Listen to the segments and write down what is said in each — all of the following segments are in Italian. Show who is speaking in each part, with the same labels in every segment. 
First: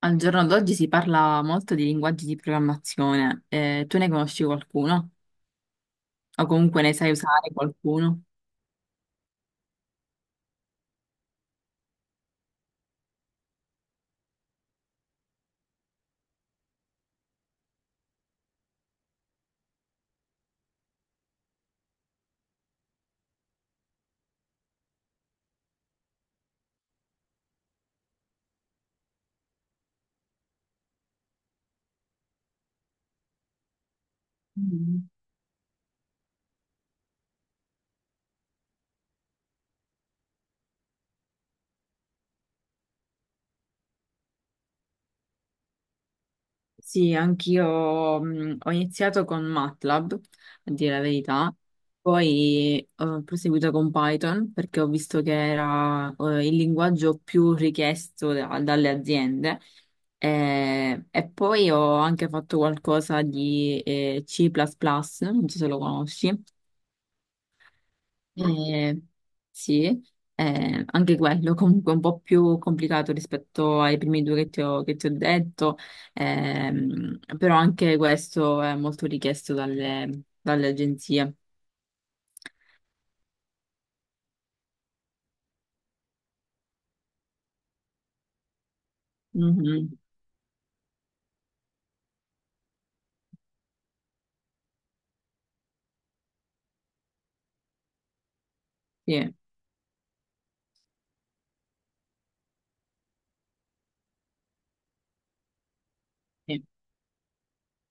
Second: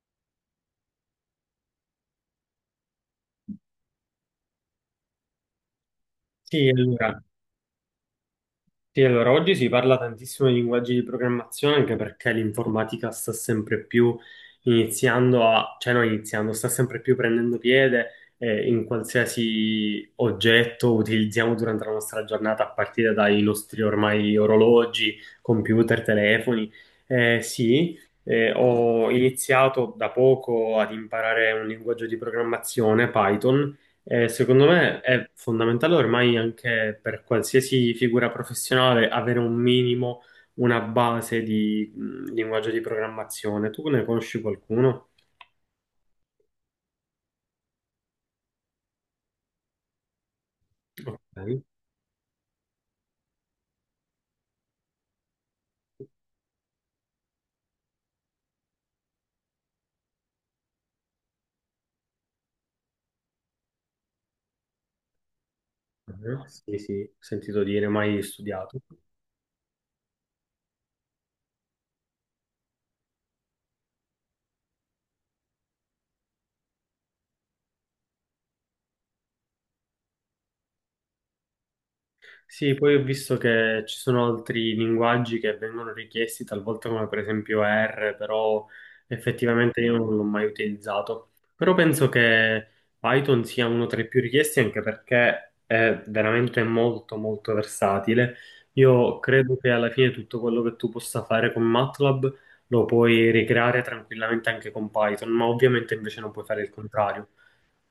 Speaker 1: Al giorno d'oggi si parla molto di linguaggi di programmazione. Tu ne conosci qualcuno? O
Speaker 2: Sì,
Speaker 1: comunque ne sai
Speaker 2: allora,
Speaker 1: usare qualcuno?
Speaker 2: oggi si parla tantissimo di linguaggi di programmazione anche perché l'informatica sta sempre più iniziando a, cioè non iniziando, sta sempre più prendendo piede in qualsiasi oggetto utilizziamo durante la nostra giornata, a partire dai nostri ormai orologi, computer, telefoni. Sì, ho iniziato da poco ad imparare un linguaggio di programmazione, Python. Eh, secondo me
Speaker 1: Mm.
Speaker 2: è fondamentale ormai anche per qualsiasi figura professionale avere un minimo, una base di linguaggio di programmazione. Tu ne conosci qualcuno?
Speaker 1: Sì, anch'io ho iniziato con MATLAB, a dire la verità,
Speaker 2: Ok.
Speaker 1: poi ho proseguito con Python perché ho visto che era il linguaggio più richiesto dalle aziende. E poi ho anche fatto qualcosa di C++, non so se lo conosci.
Speaker 2: Mhm. Sì, sì, ho sentito dire, mai studiato.
Speaker 1: Eh, sì, anche quello comunque un po' più complicato rispetto ai primi due che che ti ho detto, però anche questo è molto richiesto dalle agenzie.
Speaker 2: Sì, poi ho visto che ci sono altri linguaggi che vengono richiesti talvolta come per esempio R, però effettivamente
Speaker 1: Mhm.
Speaker 2: io non l'ho mai utilizzato. Però penso che Python sia uno tra i più richiesti anche perché è veramente molto molto versatile. Io
Speaker 1: Sì,
Speaker 2: credo che alla fine tutto quello che tu possa fare con MATLAB lo puoi ricreare tranquillamente anche con Python, ma ovviamente invece non puoi fare
Speaker 1: sì,
Speaker 2: il contrario.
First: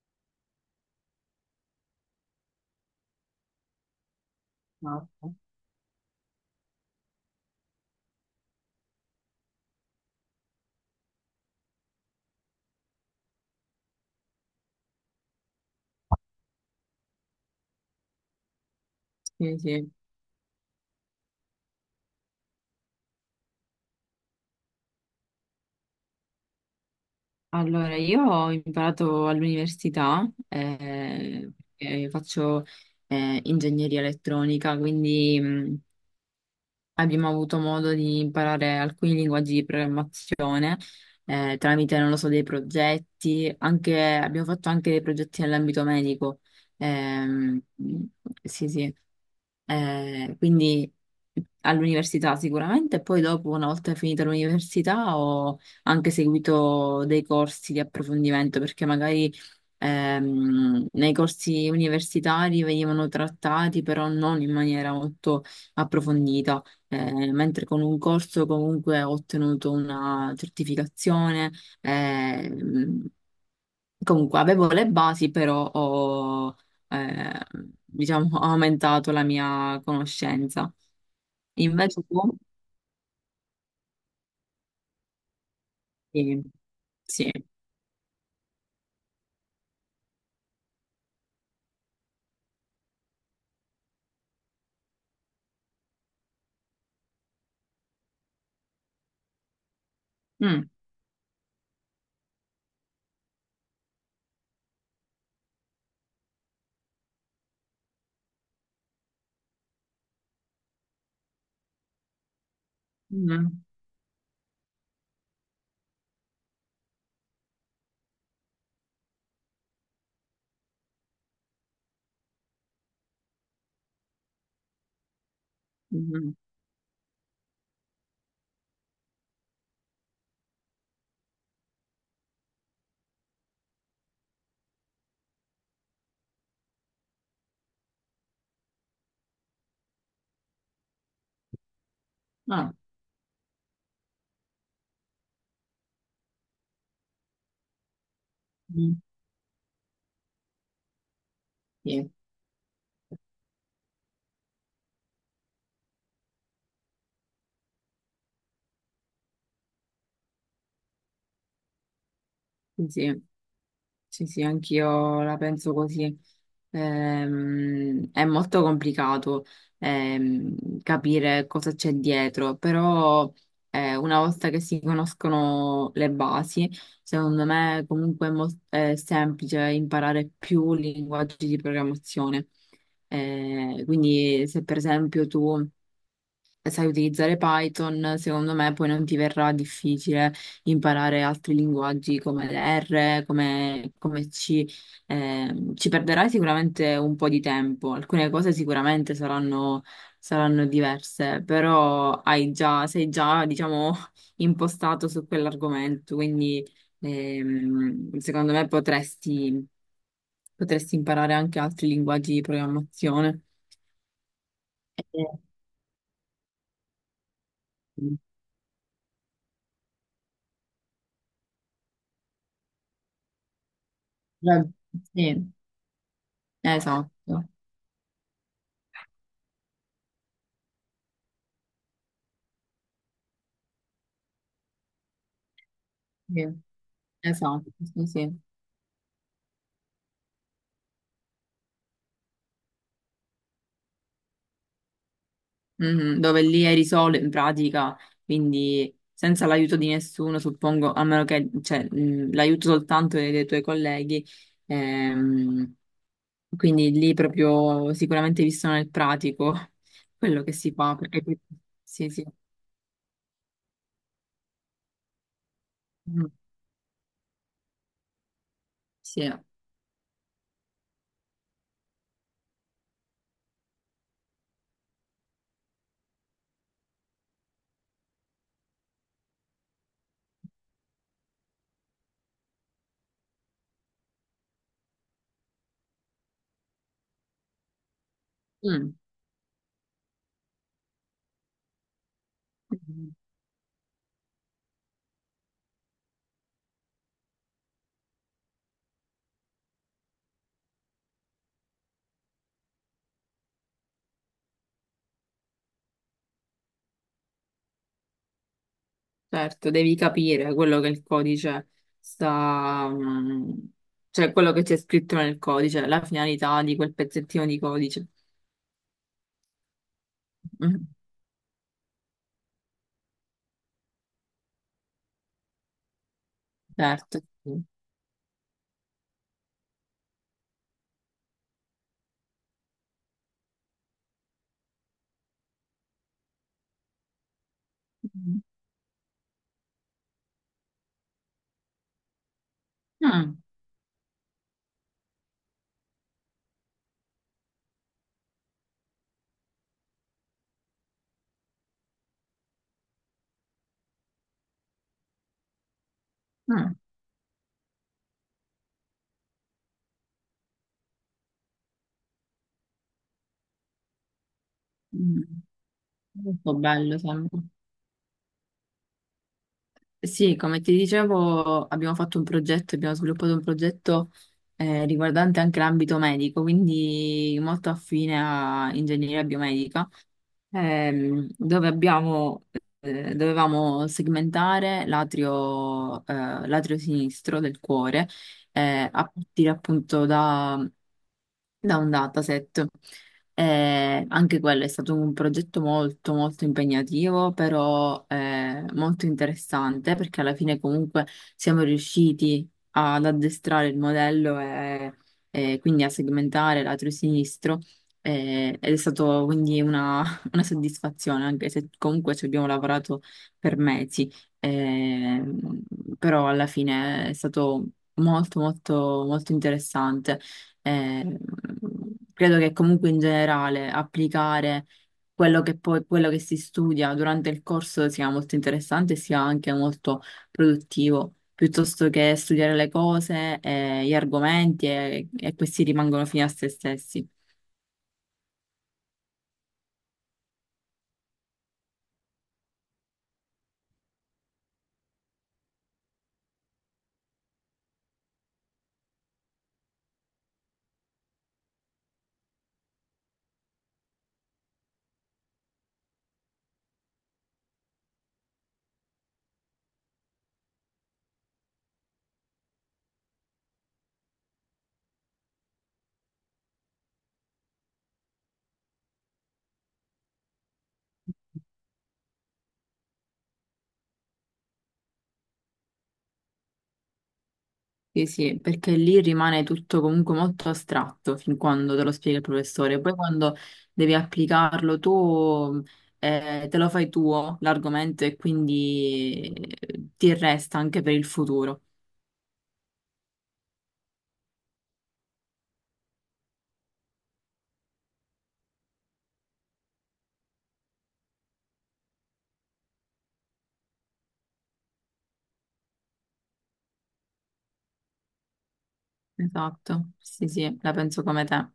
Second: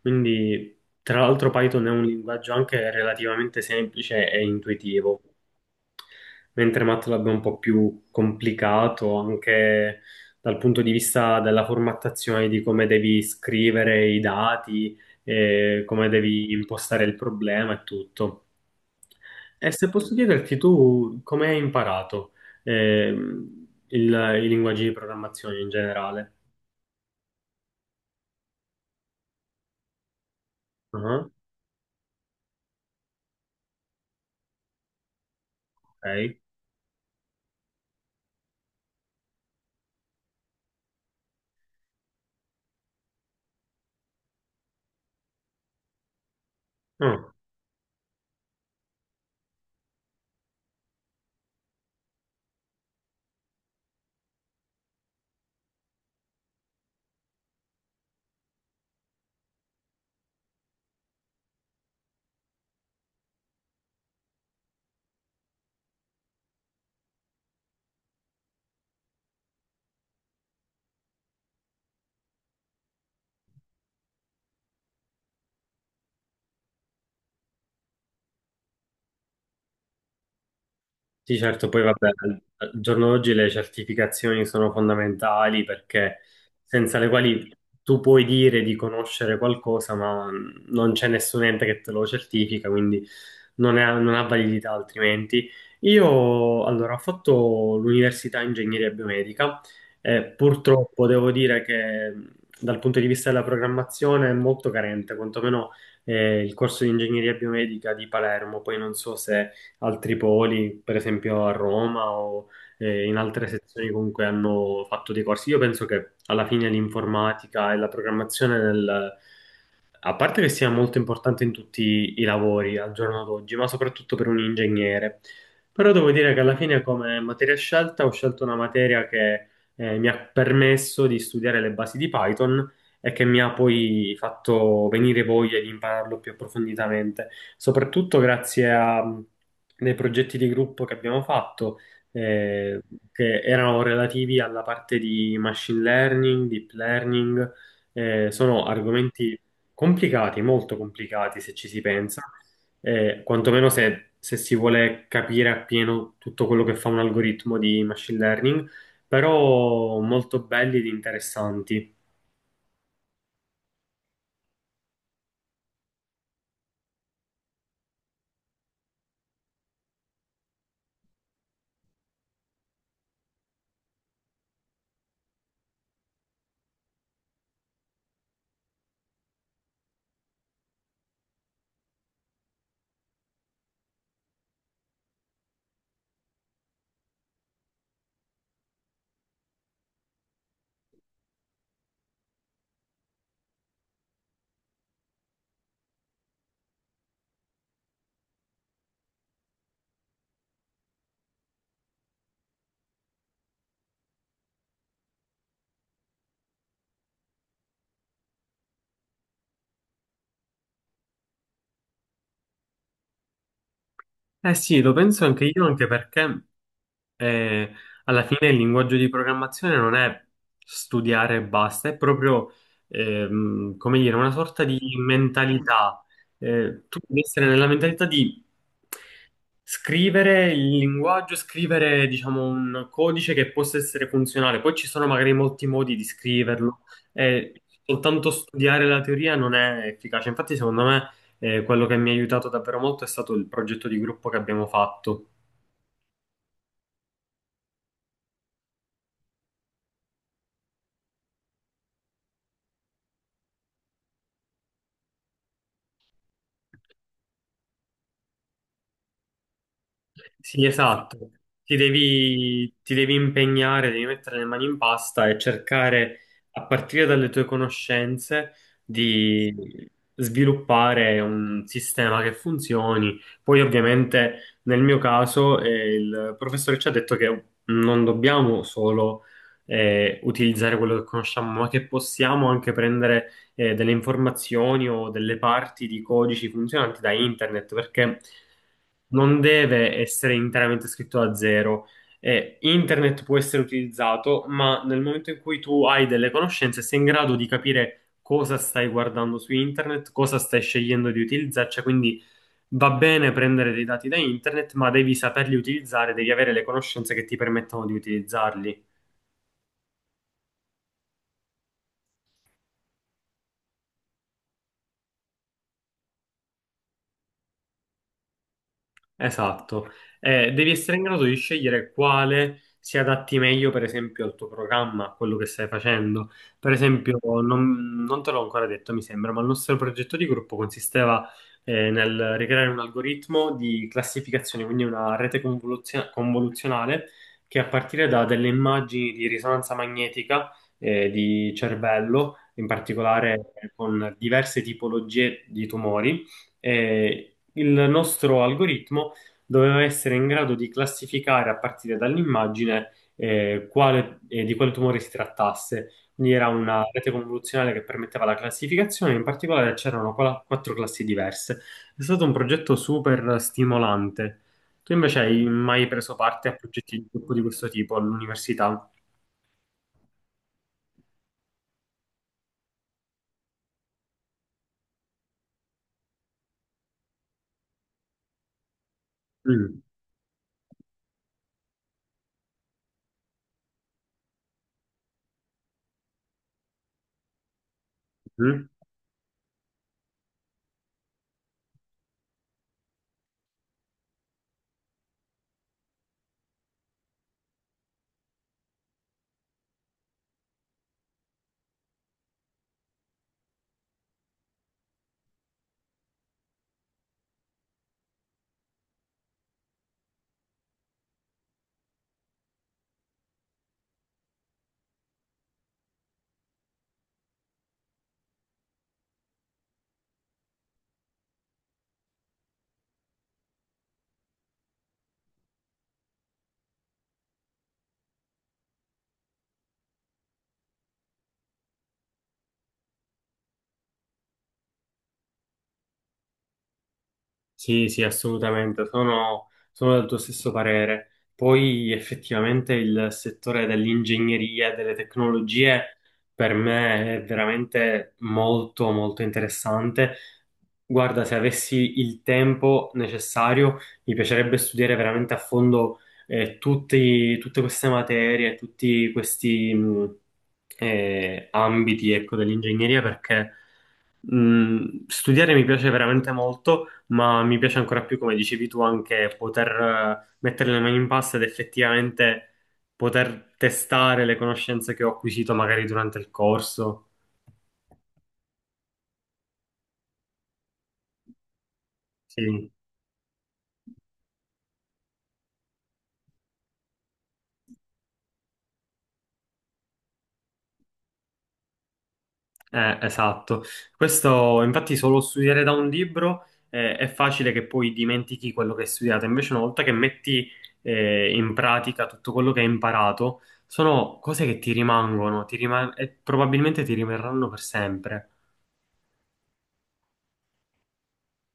Speaker 2: Quindi, tra l'altro, Python è un linguaggio anche relativamente semplice e intuitivo,
Speaker 1: esatto.
Speaker 2: mentre MATLAB è un po' più complicato anche dal punto di vista della formattazione di come devi scrivere i dati, come devi impostare il problema e tutto.
Speaker 1: Sì,
Speaker 2: E se
Speaker 1: sì.
Speaker 2: posso chiederti tu come hai imparato ehm, il- i linguaggi di programmazione in generale?
Speaker 1: Allora, io ho imparato all'università,
Speaker 2: Ah,
Speaker 1: perché faccio ingegneria elettronica, quindi
Speaker 2: ok.
Speaker 1: abbiamo avuto modo di imparare alcuni linguaggi di programmazione tramite, non lo so, dei progetti, abbiamo fatto anche dei progetti nell'ambito medico.
Speaker 2: Ah.
Speaker 1: Ehm, sì, sì. Quindi all'università sicuramente, e poi dopo, una volta finita l'università, ho anche seguito dei corsi di approfondimento, perché magari nei corsi universitari venivano trattati, però non in maniera molto approfondita, mentre con un corso comunque ho ottenuto una certificazione. ehm, Comunque avevo le basi, però eh, ho aumentato la mia conoscenza.
Speaker 2: Sì, certo, poi
Speaker 1: Invece
Speaker 2: vabbè,
Speaker 1: tu?
Speaker 2: al giorno d'oggi le certificazioni sono fondamentali perché
Speaker 1: Sì,
Speaker 2: senza le
Speaker 1: sì.
Speaker 2: quali tu puoi dire di conoscere qualcosa, ma non c'è nessun ente che te lo certifica, quindi non ha validità altrimenti. Io allora ho fatto l'università ingegneria biomedica e
Speaker 1: Mm,
Speaker 2: purtroppo devo dire che dal punto di vista della programmazione è molto carente, quantomeno il corso di ingegneria biomedica di Palermo, poi non so se altri poli, per esempio a Roma o in altre
Speaker 1: mm,
Speaker 2: sezioni comunque hanno fatto dei corsi. Io penso che alla fine l'informatica e la programmazione nel, a parte che sia molto importante in tutti i lavori al giorno d'oggi, ma soprattutto per un ingegnere. Però devo
Speaker 1: mm,
Speaker 2: dire
Speaker 1: mm.
Speaker 2: che alla fine come materia scelta ho scelto una materia che mi ha permesso di studiare le basi di Python e che mi ha poi fatto venire voglia di impararlo più approfonditamente, soprattutto grazie a dei progetti di gruppo che abbiamo fatto,
Speaker 1: Ah,
Speaker 2: eh, che erano relativi alla parte di machine learning, deep learning. Sono
Speaker 1: mm,
Speaker 2: argomenti complicati, molto complicati se ci si
Speaker 1: sì,
Speaker 2: pensa, quantomeno se si vuole capire appieno tutto quello che fa un algoritmo di machine learning, però molto belli ed interessanti.
Speaker 1: sì. Sì. Sì, sì, anch'io la penso così. È molto complicato capire cosa c'è dietro, però una volta che si conoscono le basi, secondo me comunque è semplice imparare più linguaggi di programmazione. Quindi se per esempio tu sai utilizzare Python, secondo me poi non ti verrà difficile imparare altri linguaggi come R, come C. Ci perderai sicuramente un po' di tempo, alcune cose sicuramente saranno diverse, però, sei già, diciamo, impostato su quell'argomento, quindi secondo me potresti imparare anche altri linguaggi di programmazione.
Speaker 2: Eh sì, lo penso
Speaker 1: Eh,
Speaker 2: anche io, anche perché eh, alla fine il linguaggio di programmazione non è studiare e basta, è proprio, come dire, una sorta di
Speaker 1: sì.
Speaker 2: mentalità. Tu
Speaker 1: Esatto,
Speaker 2: devi essere nella mentalità di scrivere il linguaggio, scrivere, diciamo, un codice che possa essere funzionale. Poi ci sono magari molti modi di
Speaker 1: sì,
Speaker 2: scriverlo, e
Speaker 1: esatto, sì,
Speaker 2: soltanto
Speaker 1: sì.
Speaker 2: studiare la teoria non è efficace. Infatti, secondo me. Quello che mi ha aiutato davvero molto è stato il progetto di gruppo che abbiamo fatto.
Speaker 1: Mhm. Dove lì eri solo in pratica, quindi senza l'aiuto di nessuno, suppongo, a meno che, cioè, l'aiuto soltanto dei tuoi colleghi, ehm, quindi lì proprio sicuramente visto nel pratico quello che
Speaker 2: Sì,
Speaker 1: si fa,
Speaker 2: esatto.
Speaker 1: Sì, sì.
Speaker 2: Ti devi impegnare, devi mettere le mani in pasta e cercare,
Speaker 1: Mm,
Speaker 2: a partire dalle tue conoscenze,
Speaker 1: sì.
Speaker 2: di sviluppare un sistema che funzioni. Poi, ovviamente, nel mio caso, il professore ci ha detto che non dobbiamo solo utilizzare quello che conosciamo, ma che possiamo anche prendere delle informazioni o delle parti di codici funzionanti da internet, perché non deve essere interamente scritto da zero. E
Speaker 1: Mm.
Speaker 2: internet può essere utilizzato, ma nel momento in cui tu hai delle conoscenze, sei in grado di capire cosa stai guardando su internet, cosa stai scegliendo di utilizzare, cioè quindi va bene prendere dei dati da internet, ma devi saperli utilizzare, devi avere le conoscenze che ti permettono di utilizzarli.
Speaker 1: Certo, devi capire quello che il codice sta, mm, cioè quello che c'è scritto nel codice, la finalità di quel pezzettino di codice.
Speaker 2: Esatto. Devi
Speaker 1: Mm,
Speaker 2: essere in grado di scegliere quale si adatti meglio, per esempio, al tuo programma, a quello che stai facendo. Per esempio,
Speaker 1: certo. Sì.
Speaker 2: non te l'ho ancora detto, mi sembra, ma il nostro progetto di gruppo consisteva, nel ricreare un algoritmo di classificazione, quindi una rete convoluzionale che a partire da delle immagini di risonanza magnetica, di cervello, in
Speaker 1: Mm,
Speaker 2: particolare con diverse tipologie di tumori, eh, il nostro algoritmo doveva essere in grado di classificare a partire dall'immagine di quale tumore si trattasse. Quindi era
Speaker 1: mm,
Speaker 2: una rete convoluzionale che permetteva la classificazione, in particolare c'erano quattro classi diverse. È stato un progetto super stimolante. Tu invece
Speaker 1: mm.
Speaker 2: hai mai preso parte
Speaker 1: Molto
Speaker 2: a progetti
Speaker 1: bello,
Speaker 2: di gruppo
Speaker 1: sembra.
Speaker 2: di questo tipo all'università?
Speaker 1: Sì, come ti dicevo, abbiamo fatto un progetto, abbiamo sviluppato un progetto riguardante anche l'ambito medico, quindi molto affine a ingegneria
Speaker 2: Mm.
Speaker 1: biomedica. Dove dovevamo segmentare l'atrio sinistro del cuore,
Speaker 2: Mm.
Speaker 1: a partire appunto da un dataset. Anche quello è stato un progetto molto molto impegnativo, però molto interessante perché alla fine comunque siamo riusciti ad addestrare il modello e quindi a segmentare lato sinistro ed è stato quindi una soddisfazione, anche se comunque ci abbiamo lavorato per mesi, eh, però alla fine è stato molto molto molto interessante. Eh, Credo che comunque in generale applicare quello che si studia durante il corso sia molto interessante e sia anche molto produttivo, piuttosto che studiare le cose, gli argomenti e questi rimangono fini a se stessi.
Speaker 2: Sì, sì, assolutamente, sono del tuo stesso parere. Poi effettivamente il settore dell'ingegneria e delle tecnologie per me è veramente molto, molto interessante. Guarda, se avessi il tempo necessario, mi piacerebbe studiare veramente a fondo tutte queste materie, tutti questi ambiti, ecco, dell'ingegneria perché... Mm, studiare mi piace veramente molto, ma mi piace ancora più, come dicevi tu, anche poter mettere le mani in pasta ed effettivamente poter testare le conoscenze che ho acquisito magari durante il corso.
Speaker 1: Sì, sì, perché lì rimane tutto comunque molto astratto fin quando te lo spiega il
Speaker 2: Sì,
Speaker 1: professore. Poi quando devi applicarlo tu, te lo fai tuo l'argomento e quindi ti resta anche per il futuro.
Speaker 2: esatto. Questo, infatti, solo studiare da un libro è facile che poi dimentichi quello che hai studiato. Invece, una volta che metti in pratica tutto quello che hai imparato, sono cose che ti rimangono, e probabilmente ti rimarranno per sempre.
Speaker 1: Esatto, sì, sì, la penso come te.